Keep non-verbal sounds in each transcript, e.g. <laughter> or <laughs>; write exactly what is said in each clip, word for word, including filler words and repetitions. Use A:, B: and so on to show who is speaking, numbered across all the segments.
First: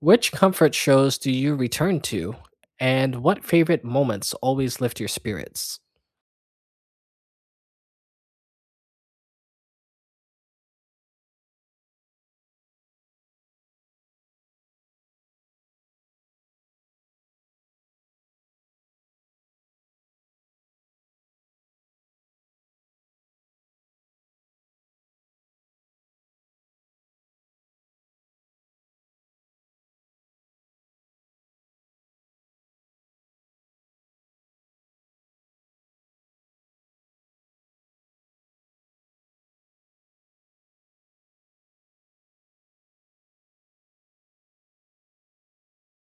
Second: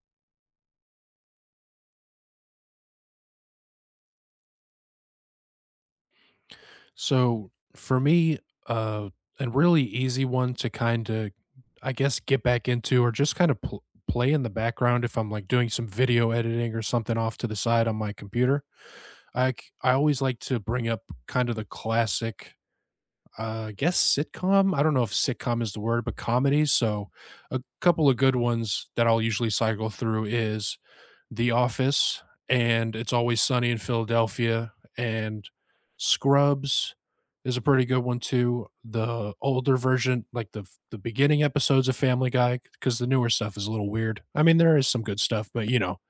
A: Which comfort shows do you return to? And what favorite moments always lift your spirits?
B: So for me, uh, a really easy one to kind of, I guess, get back into or just kind of pl- play in the background if I'm like doing some video editing or something off to the side on my computer. I c- I always like to bring up kind of the classic, uh, I guess, sitcom. I don't know if sitcom is the word, but comedies. So a couple of good ones that I'll usually cycle through is the Office, and It's Always Sunny in Philadelphia, and Scrubs is a pretty good one too. The older version, like the f- the beginning episodes of Family Guy, because the newer stuff is a little weird. I mean, there is some good stuff, but you know,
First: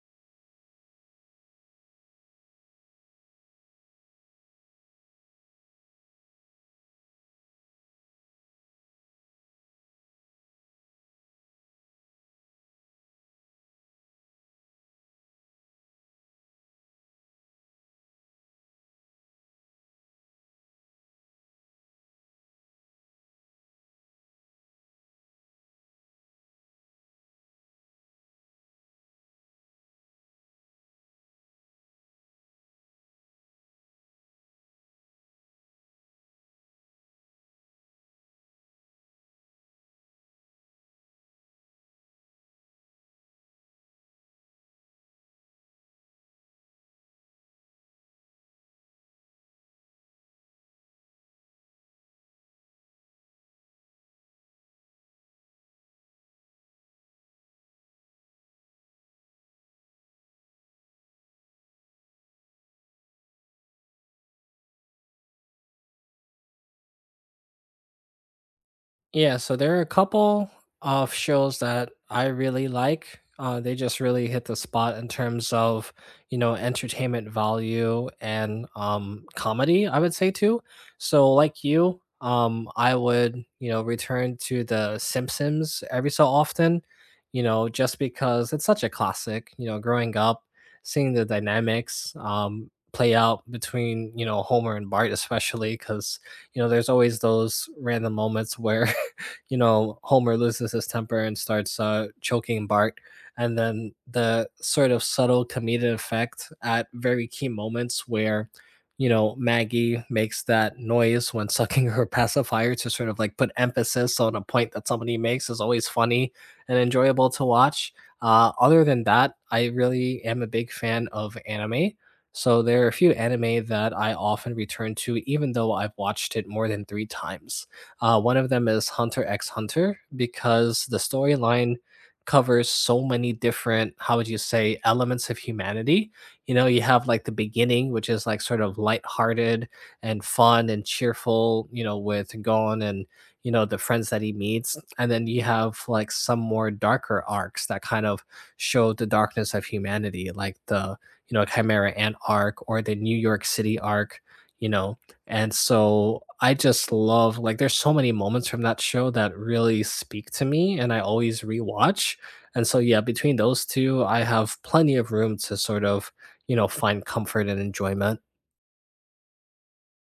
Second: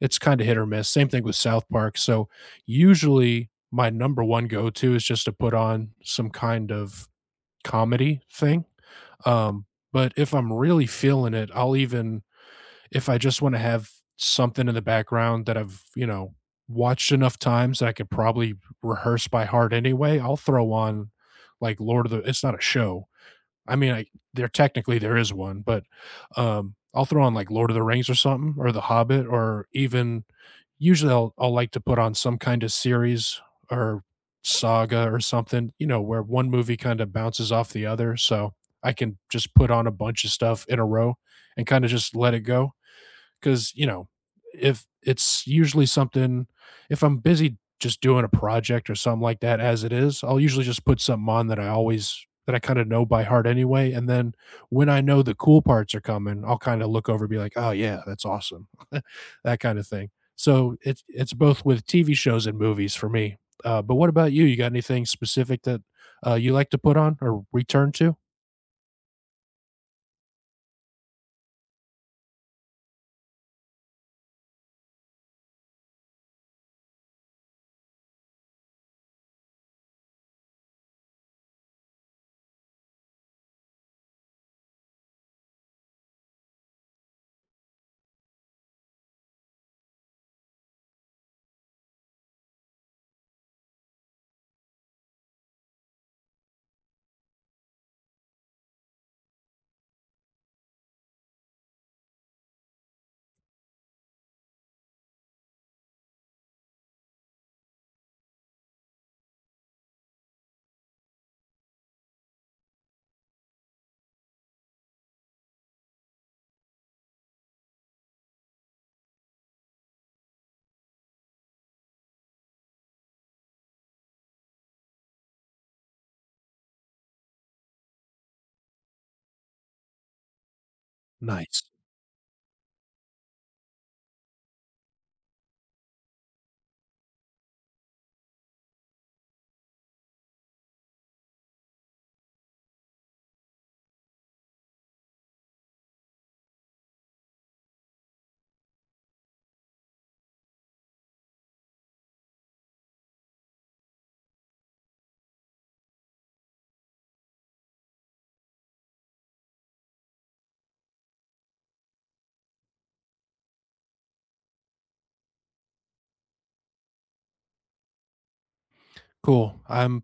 B: it's kind of hit or miss. Same thing with South Park. So usually my number one go to is just to put on some kind of comedy thing. Um, but if I'm really feeling it, I'll even if I just want to have something in the background that I've, you know, watched enough times that I could probably rehearse by heart anyway, I'll throw on like Lord of the it's not a show. I mean, I there technically there is one, but um I'll throw on like Lord of the Rings or something or The Hobbit or even usually I'll I'll like to put on some kind of series or saga or something, you know, where one movie kind of bounces off the other, so I can just put on a bunch of stuff in a row and kind of just let it go because you know if it's usually something if I'm busy just doing a project or something like that as it is, I'll usually just put something on that I always that I kind of know by heart anyway. And then when I know the cool parts are coming, I'll kind of look over and be like, oh yeah, that's awesome. <laughs> That kind of thing. So it's it's both with TV shows and movies for me. Uh, but what about you? You got anything specific that uh, you like to put on or return to?
A: Yeah, so there are a couple of shows that I really like. Uh, they just really hit the spot in terms of, you know, entertainment value and um, comedy, I would say too. So, like you, um, I would, you know, return to The Simpsons every so often, you know, just because it's such a classic, you know, growing up, seeing the dynamics um, play out between, you know, Homer and Bart, especially because you know there's always those random moments where <laughs> you know, Homer loses his temper and starts uh, choking Bart. And then the sort of subtle comedic effect at very key moments where, you know, Maggie makes that noise when sucking <laughs> her pacifier to sort of like put emphasis on a point that somebody makes is always funny and enjoyable to watch. Uh, other than that, I really am a big fan of anime. So there are a few anime that I often return to, even though I've watched it more than three times. Uh, one of them is Hunter x Hunter because the
B: Nice.
A: storyline covers so many different, how would you say, elements of humanity. You know, you have like the beginning, which is like sort of lighthearted and fun and cheerful, you know, with Gon and, you know, the friends that he meets. And then you have like some more darker arcs that kind of show the darkness of humanity, like the, you know, Chimera Ant arc or the New York City arc, you know. And so I just love like there's so many moments from that show that really speak to me and I always rewatch. And so yeah, between those two, I have plenty of room to sort of, you know, find comfort and enjoyment.
B: Cool. I'm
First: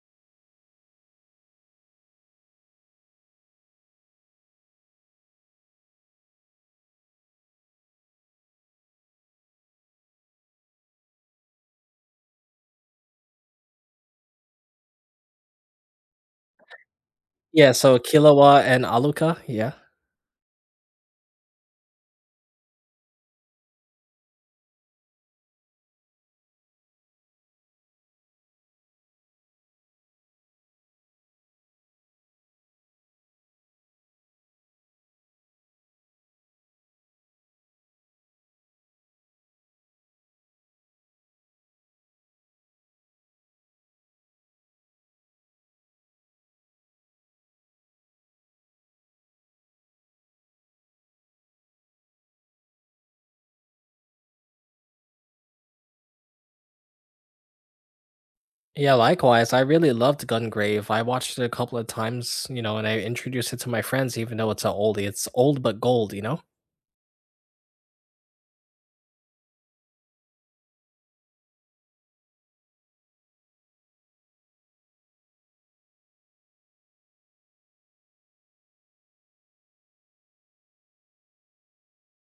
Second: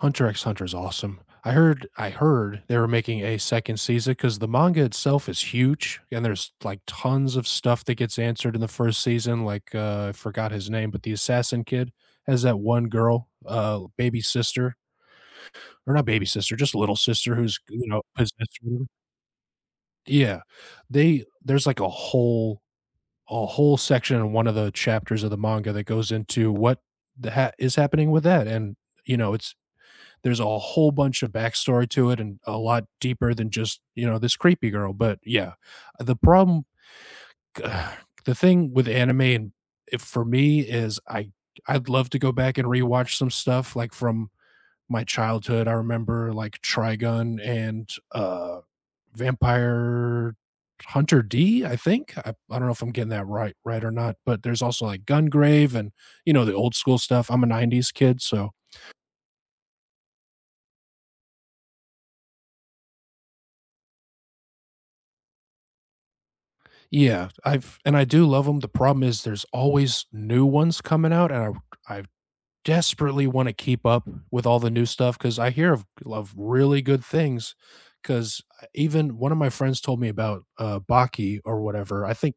B: Hunter X Hunter is awesome. I heard I heard they were making a second season because the manga itself is huge and there's like tons of stuff that gets answered in the first season. Like uh, I forgot his name, but the assassin kid has that one girl, uh, baby sister or not baby sister, just little sister who's,
A: Yeah,
B: you
A: so
B: know, possessed
A: Killua
B: or
A: and
B: whatever.
A: Aluka. Yeah.
B: Yeah, they there's like a whole a whole section in one of the chapters of the manga that goes into what the ha- is happening with that, and you know it's there's a whole bunch of backstory to it and a lot deeper than just, you know, this creepy girl. But yeah, the problem uh, <sighs> the thing with anime and if for me is I I'd love to go back and rewatch some stuff like from my childhood. I remember like Trigun and uh Vampire Hunter D, I think, I, I don't know if I'm getting that right right or not, but there's also like Gungrave and, you know, the old school stuff. I'm a nineties kid, so
A: Yeah, likewise. I really loved Gungrave. I watched it a couple of times, you know, and I introduced it to my friends even though it's an oldie. It's old but gold, you know?
B: yeah, I've and I do love them. The problem is there's always new ones coming out, and I I desperately wanna keep up with all the new stuff because I hear of of really good things. Because even one of my friends told me about, uh, Baki or whatever, I think,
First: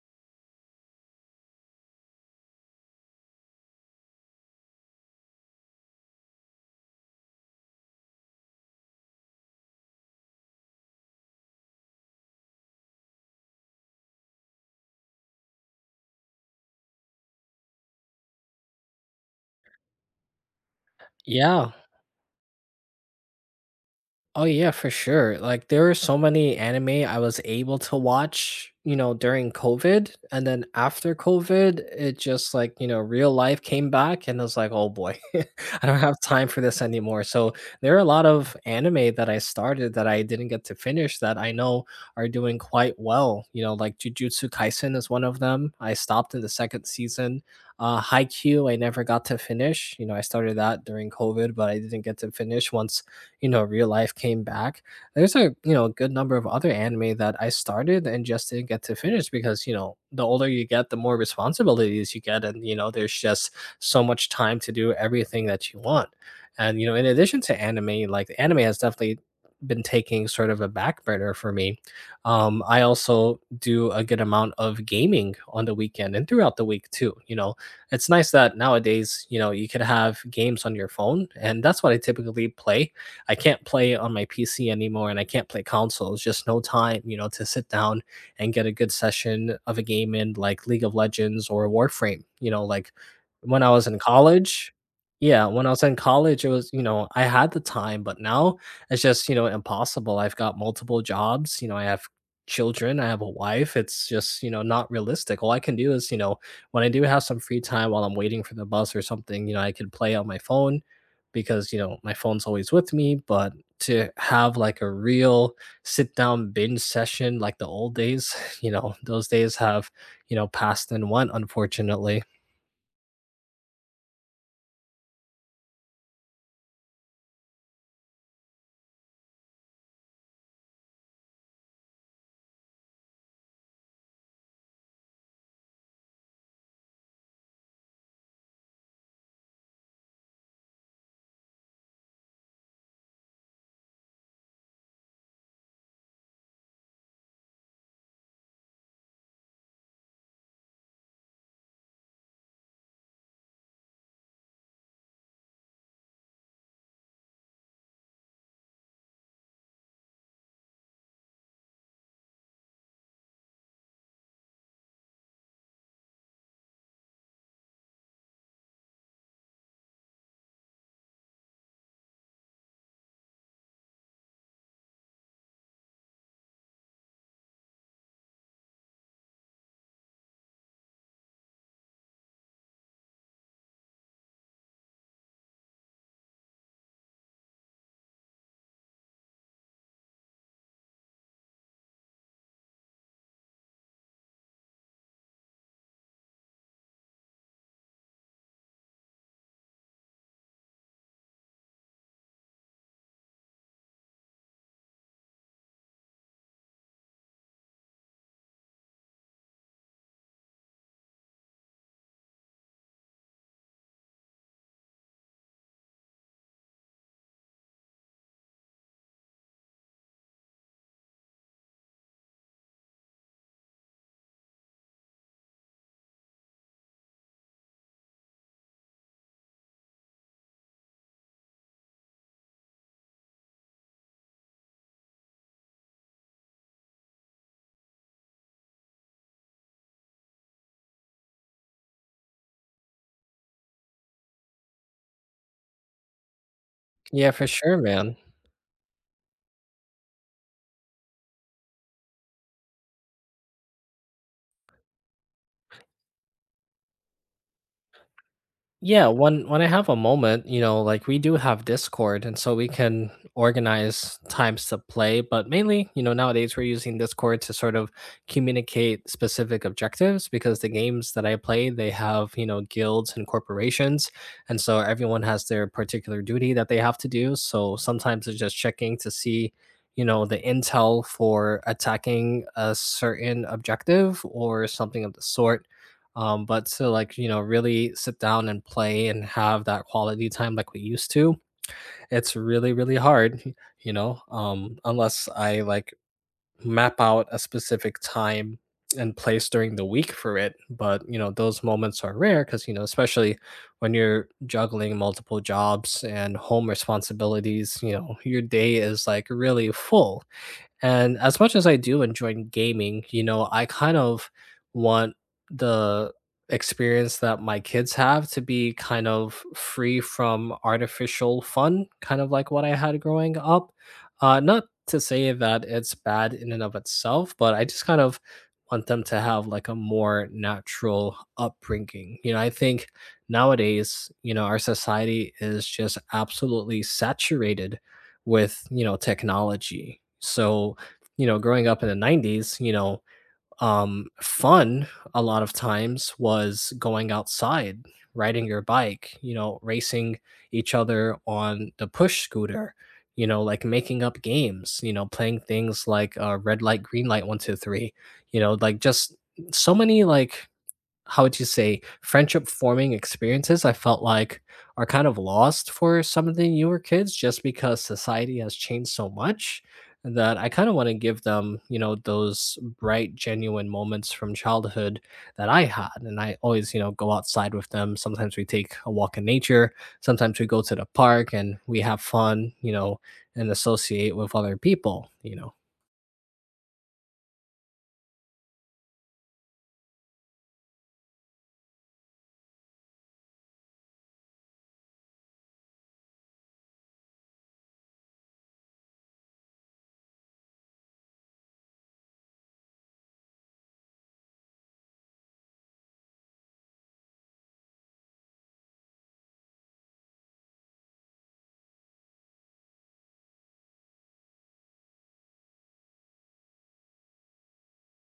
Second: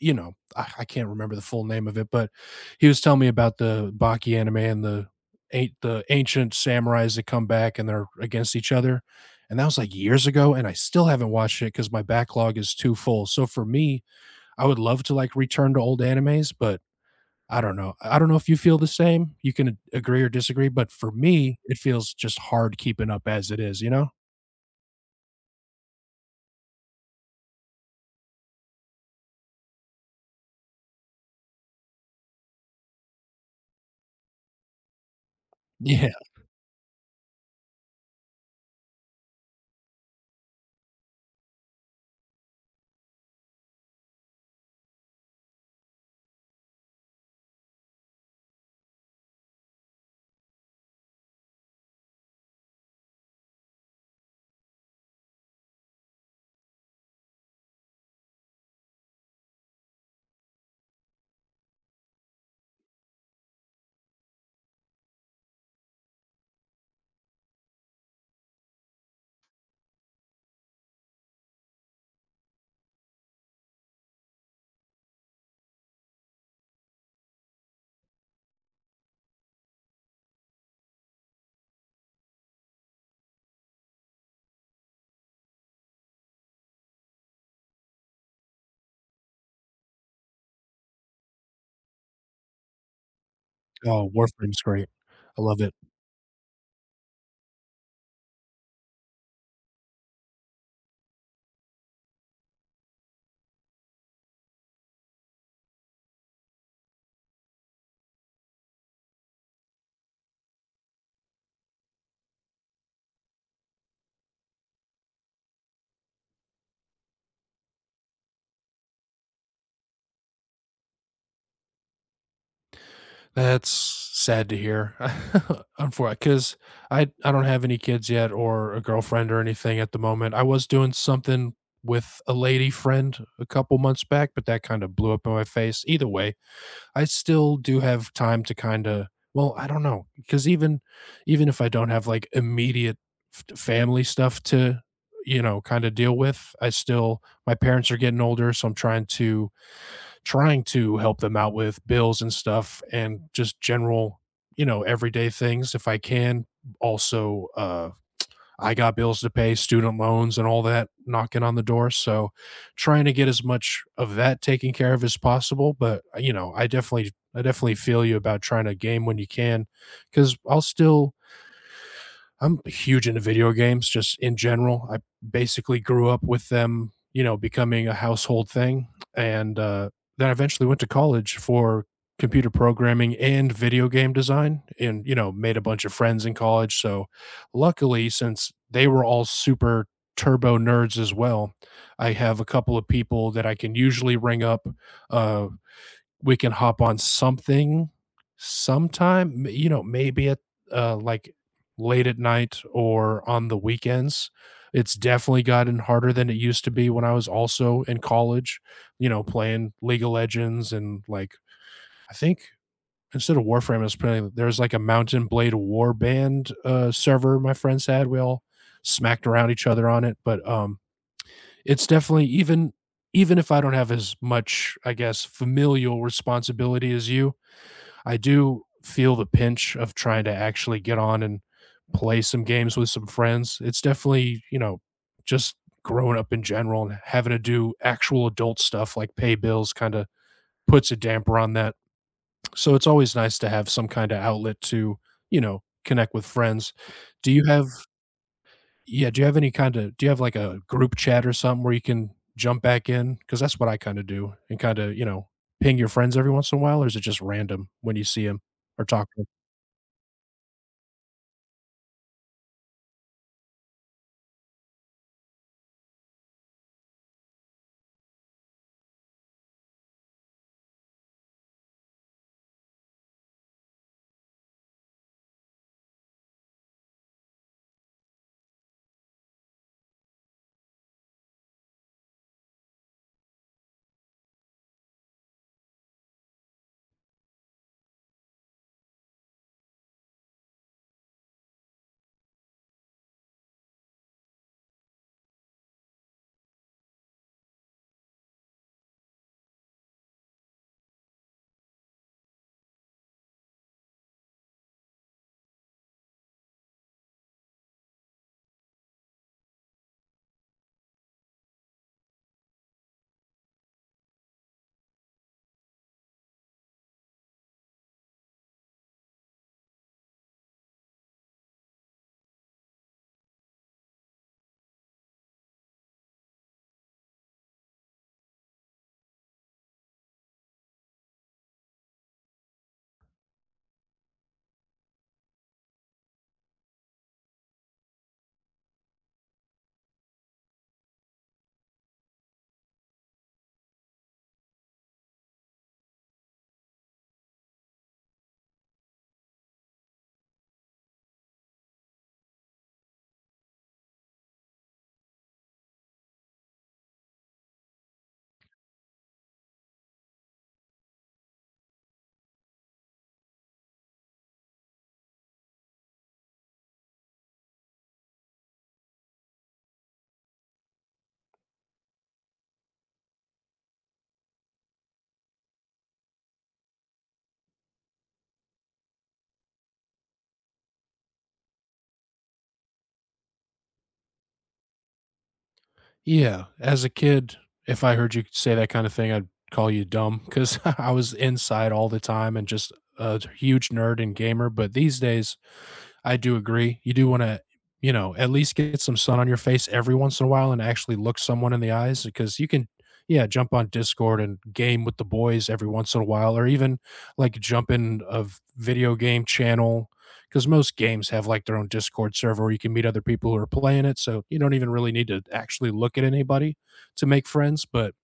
B: you know, I I can't remember the full name of it, but he was telling me about the Baki anime and the an the ancient samurais that come back and they're against each other, and that was, like, years ago, and I still haven't watched it because my backlog is too full. So for me, I would love to like return to old animes, but I don't know. I don't know if you feel the same. You can agree or disagree, but for me,
A: Yeah.
B: it feels just hard keeping up as it is, you know?
A: Oh yeah, for sure. Like there were so many anime I was able to watch, you know, during COVID and then after COVID, it just like, you know, real life came back and I was like, "Oh boy. <laughs> I don't
B: Yeah.
A: have time for this anymore." So, there are a lot of anime that I started that I didn't get to finish that I know are doing quite well. You know, like Jujutsu Kaisen is one of them. I stopped in the second season. Uh Haikyuu I never got to finish. You know, I started that during COVID, but I didn't get to finish once you know real life came back. There's a, you know, good number of other anime that I started and just didn't get to finish because, you know, the older you get the more responsibilities you get, and you know there's just so much time to do everything that you want. And you know, in addition to anime, like anime has definitely been taking sort of a back burner for me. um I also do a good amount of gaming on the weekend and throughout the week too, you know. It's nice that nowadays, you know, you could have games on your phone and that's what I typically play. I can't play on my P C anymore and I can't play consoles. Just no time, you know, to sit down and get a good session of a game in like League of Legends or Warframe. You know, like when I was in
B: Oh, Warframe's
A: college,
B: great. I
A: yeah,
B: love
A: when I
B: it.
A: was in college, it was, you know, I had the time, but now it's just, you know, impossible. I've got multiple jobs, you know, I have children, I have a wife. It's just, you know, not realistic. All I can do is, you know, when I do have some free time while I'm waiting for the bus or something, you know, I can play on my phone because you know my phone's always with me. But to have like a real sit down binge session like the old days, <laughs> you know those days have, you know, passed and went, unfortunately.
B: That's sad to hear. <laughs> Unfortunately, because I I don't have any kids yet or a girlfriend or anything at the moment. I was doing something with a lady friend a couple months back, but that kind of blew up in my face. Either way, I still do have time to kinda well, I don't know, because even even if I don't have, like, immediate f family stuff to, you know, kinda deal with, I still my parents are getting older, so I'm trying to trying to help them out with bills and stuff and just general, you know, everyday things if I can. Also, uh I got bills to pay, student loans, and all that knocking on the door. So, trying to get as much of that taken care of as possible. But you know, I definitely, I definitely feel you about trying to game when you can, because I'll still I'm huge into video games just in general. I basically grew up with them, you know, becoming a household thing. And uh, then I eventually went to college for computer programming and video game design and, you know, made a bunch of friends in college. So luckily, since they were all super turbo nerds as well, I have a couple of people that I can usually ring up uh, we can hop on something sometime, you know, maybe at uh like late at night or on the weekends. It's definitely gotten harder than it used to be when I was also in college, you know, playing League of Legends and like I think instead of Warframe I was playing there's like a mountain blade Warband uh server my friends had. We all smacked around each other on it. But um it's definitely even even if I don't have as much, I guess, familial responsibility as you, I do feel the pinch of trying to actually get on and play some games with some friends. It's definitely, you know, just growing up in general and having to do actual adult stuff like pay bills kind of puts a damper on that. So it's always nice to have some kind of outlet to, you know, connect with friends.
A: Yeah,
B: Do you
A: for
B: have
A: sure, man.
B: yeah, do you have any kind of do you have like a group chat or something where you can jump back in? Because that's what I kind of do and kind of, you know, ping your friends every once in a while, or is it just random when you see them or
A: Yeah,
B: talk to 'em?
A: when when I have a moment, you know, like we do have Discord, and so we can organize times to play. But mainly, you know, nowadays we're using Discord to sort of communicate specific objectives because the games that I play, they have you know guilds and corporations, and so everyone has their particular duty that they have to do. So sometimes it's just checking to see, you know, the intel for attacking a certain objective or something of the sort. Um but to like, you know, really sit down and play and have that quality time like we used to, it's really really hard. <laughs> You know, um unless I like map out a specific time and place during the week for it. But you know those moments are rare because you know, especially when you're juggling multiple jobs and home responsibilities, you know your day is like really full. And as much as I do enjoy gaming, you know, I kind of want the experience that my kids have to be kind of free from artificial fun, kind of like what I had growing up. Uh, not to say that it's bad in and of itself, but I just kind of want them to have like a more natural upbringing. You know, I think nowadays, you know, our society is just absolutely saturated with, you know, technology. So, you know, growing up in the nineties, you know, um, fun a lot of times was going outside, riding your bike, you know, racing each other on the push scooter, you know, like making up games, you know, playing things like uh, red light, green light, one, two, three, you know, like just so many like how would you say friendship forming experiences I felt like are kind of lost for some of the newer kids just because society has changed so much that I kind of want to give them, you know, those bright, genuine moments from childhood that I had. And I always, you know, go outside with them. Sometimes we take a walk in nature. Sometimes we go to the park and we have fun, you know, and associate with other people, you know.
B: Yeah, as a kid, if I heard you say that kind of thing, I'd call you dumb because <laughs> I was inside all the time and just a huge nerd and gamer. But these days, I do agree. You do want to, you know, at least get some sun on your face every once in a while and actually look someone in the eyes because you can, yeah, jump on Discord and game with the boys every once in a while, or even like jump in a video game channel because most games have like their own Discord server where you can meet other people who are playing it. So you don't even really need to actually look at anybody to make friends. But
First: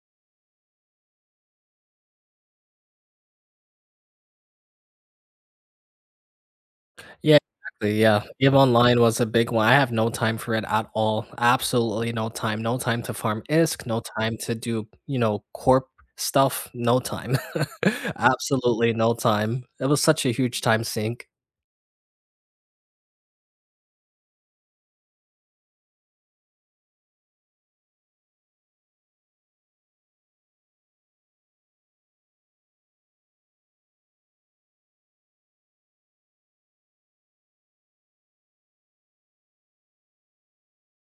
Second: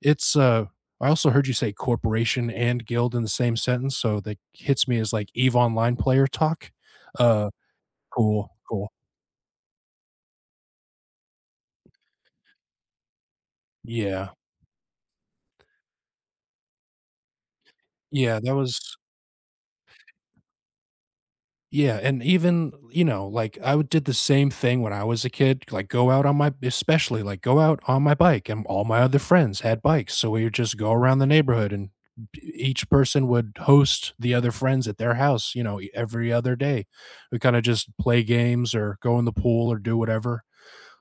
B: it's, uh, I also heard you say corporation and guild in the same sentence. So that hits me as like EVE Online player talk.
A: Yeah,
B: Uh,
A: exactly, yeah.
B: Cool,
A: Game
B: cool.
A: Online was a big one. I have no time for it at all. Absolutely no time. No time to farm I S K, no
B: Yeah.
A: time to do, you know, corp stuff, no time. <laughs>
B: Yeah, that
A: Absolutely
B: was
A: no time. It was such a huge time sink.
B: yeah, and even, you know, like, I would did the same thing when I was a kid, like, go out on my especially, like, go out on my bike, and all my other friends had bikes, so we would just go around the neighborhood, and b each person would host the other friends at their house, you know, e every other day. We kinda just play games or go in the pool or do whatever,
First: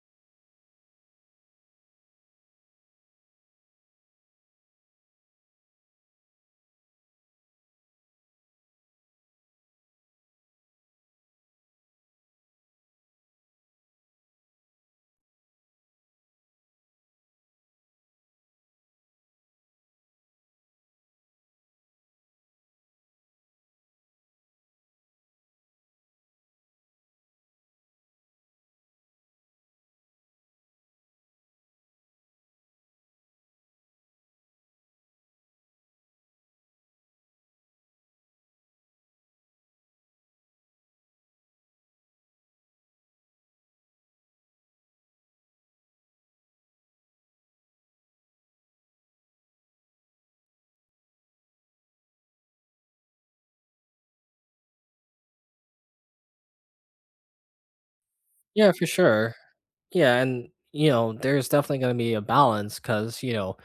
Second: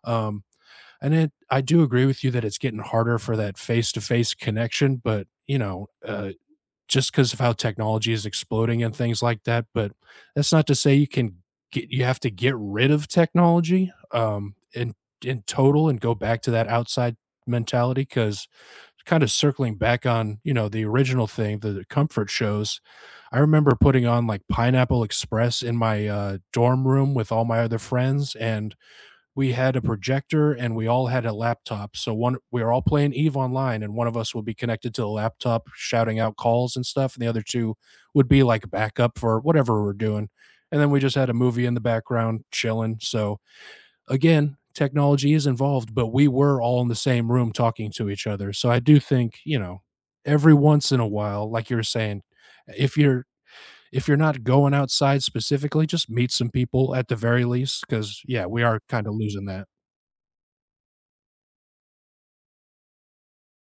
B: um, and it I do agree with you that it's getting harder for that face-to-face connection, but, you know, uh just because of how technology is exploding and things like that. But that's not to say you can get you have to get rid of technology um, in in total and go back to that outside mentality, because kind of circling back on, you know, the original thing, the the comfort shows, I remember putting on like Pineapple Express in my uh, dorm room with all my other friends, and we had a projector and we all had a laptop. So one we were all playing EVE Online and one of us would be connected to the laptop shouting out calls and stuff, and the other two would be like backup for whatever we're doing. And then we just had a movie in the background chilling. So again, technology is involved, but we were all in the same room talking to each other. So I do think, you know, every once in a while like you're saying, if you're if you're not going outside specifically, just meet some people at the very least, cuz yeah, we
A: Yeah,
B: are
A: for
B: kind of
A: sure.
B: losing that.
A: Yeah, and, you know, there's definitely gonna be a balance because you know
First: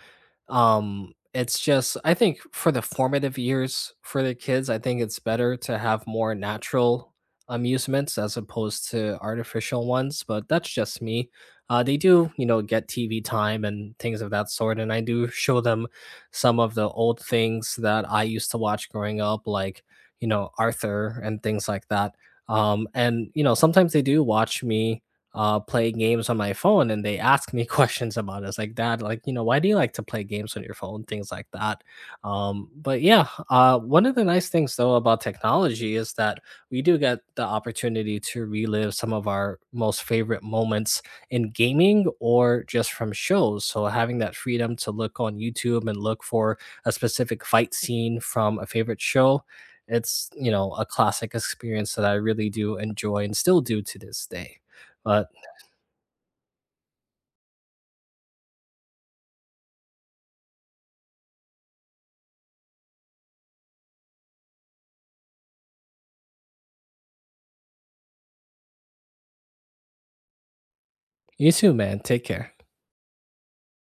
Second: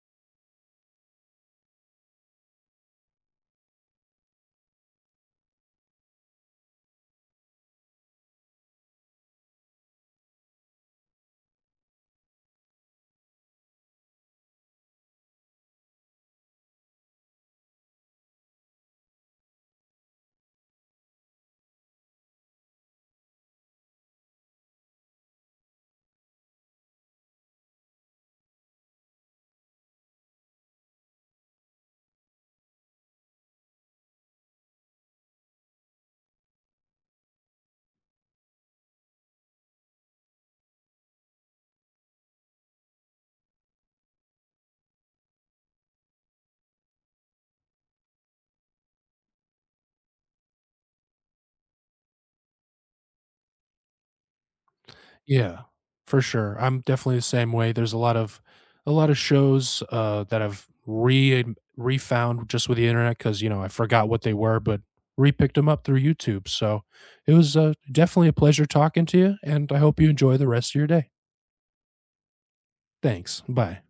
A: Um, it's just I think for the formative years for the kids, I think it's better to have more natural amusements as opposed to artificial ones, but that's just me. Uh, they do, you know, get T V time and things of that sort, and I do show them some of the old things that I used to watch growing up, like you know Arthur and things like that. Um, and you know sometimes they do watch me uh play games on my phone and they ask me <laughs> questions about it. It's like, Dad, like, you know, why do you like to play games on your phone? Things like that. Um, but yeah, uh one of the nice things though about technology is that we do get the opportunity to relive some of our most favorite moments in gaming or just from shows. So having that freedom to look on YouTube and look for a specific fight scene from a favorite show. It's, you know, a classic experience that I really do enjoy and still do to this day. But
B: Yeah, for sure. I'm definitely the same way. There's a lot of a lot of shows uh, that I've re um, refound just with the internet because, you know, I forgot what they were, but repicked them up through YouTube. So it was, uh, definitely a pleasure talking to you, and I hope you enjoy the rest of your day.
A: you too, man. Take care.
B: Thanks. Bye.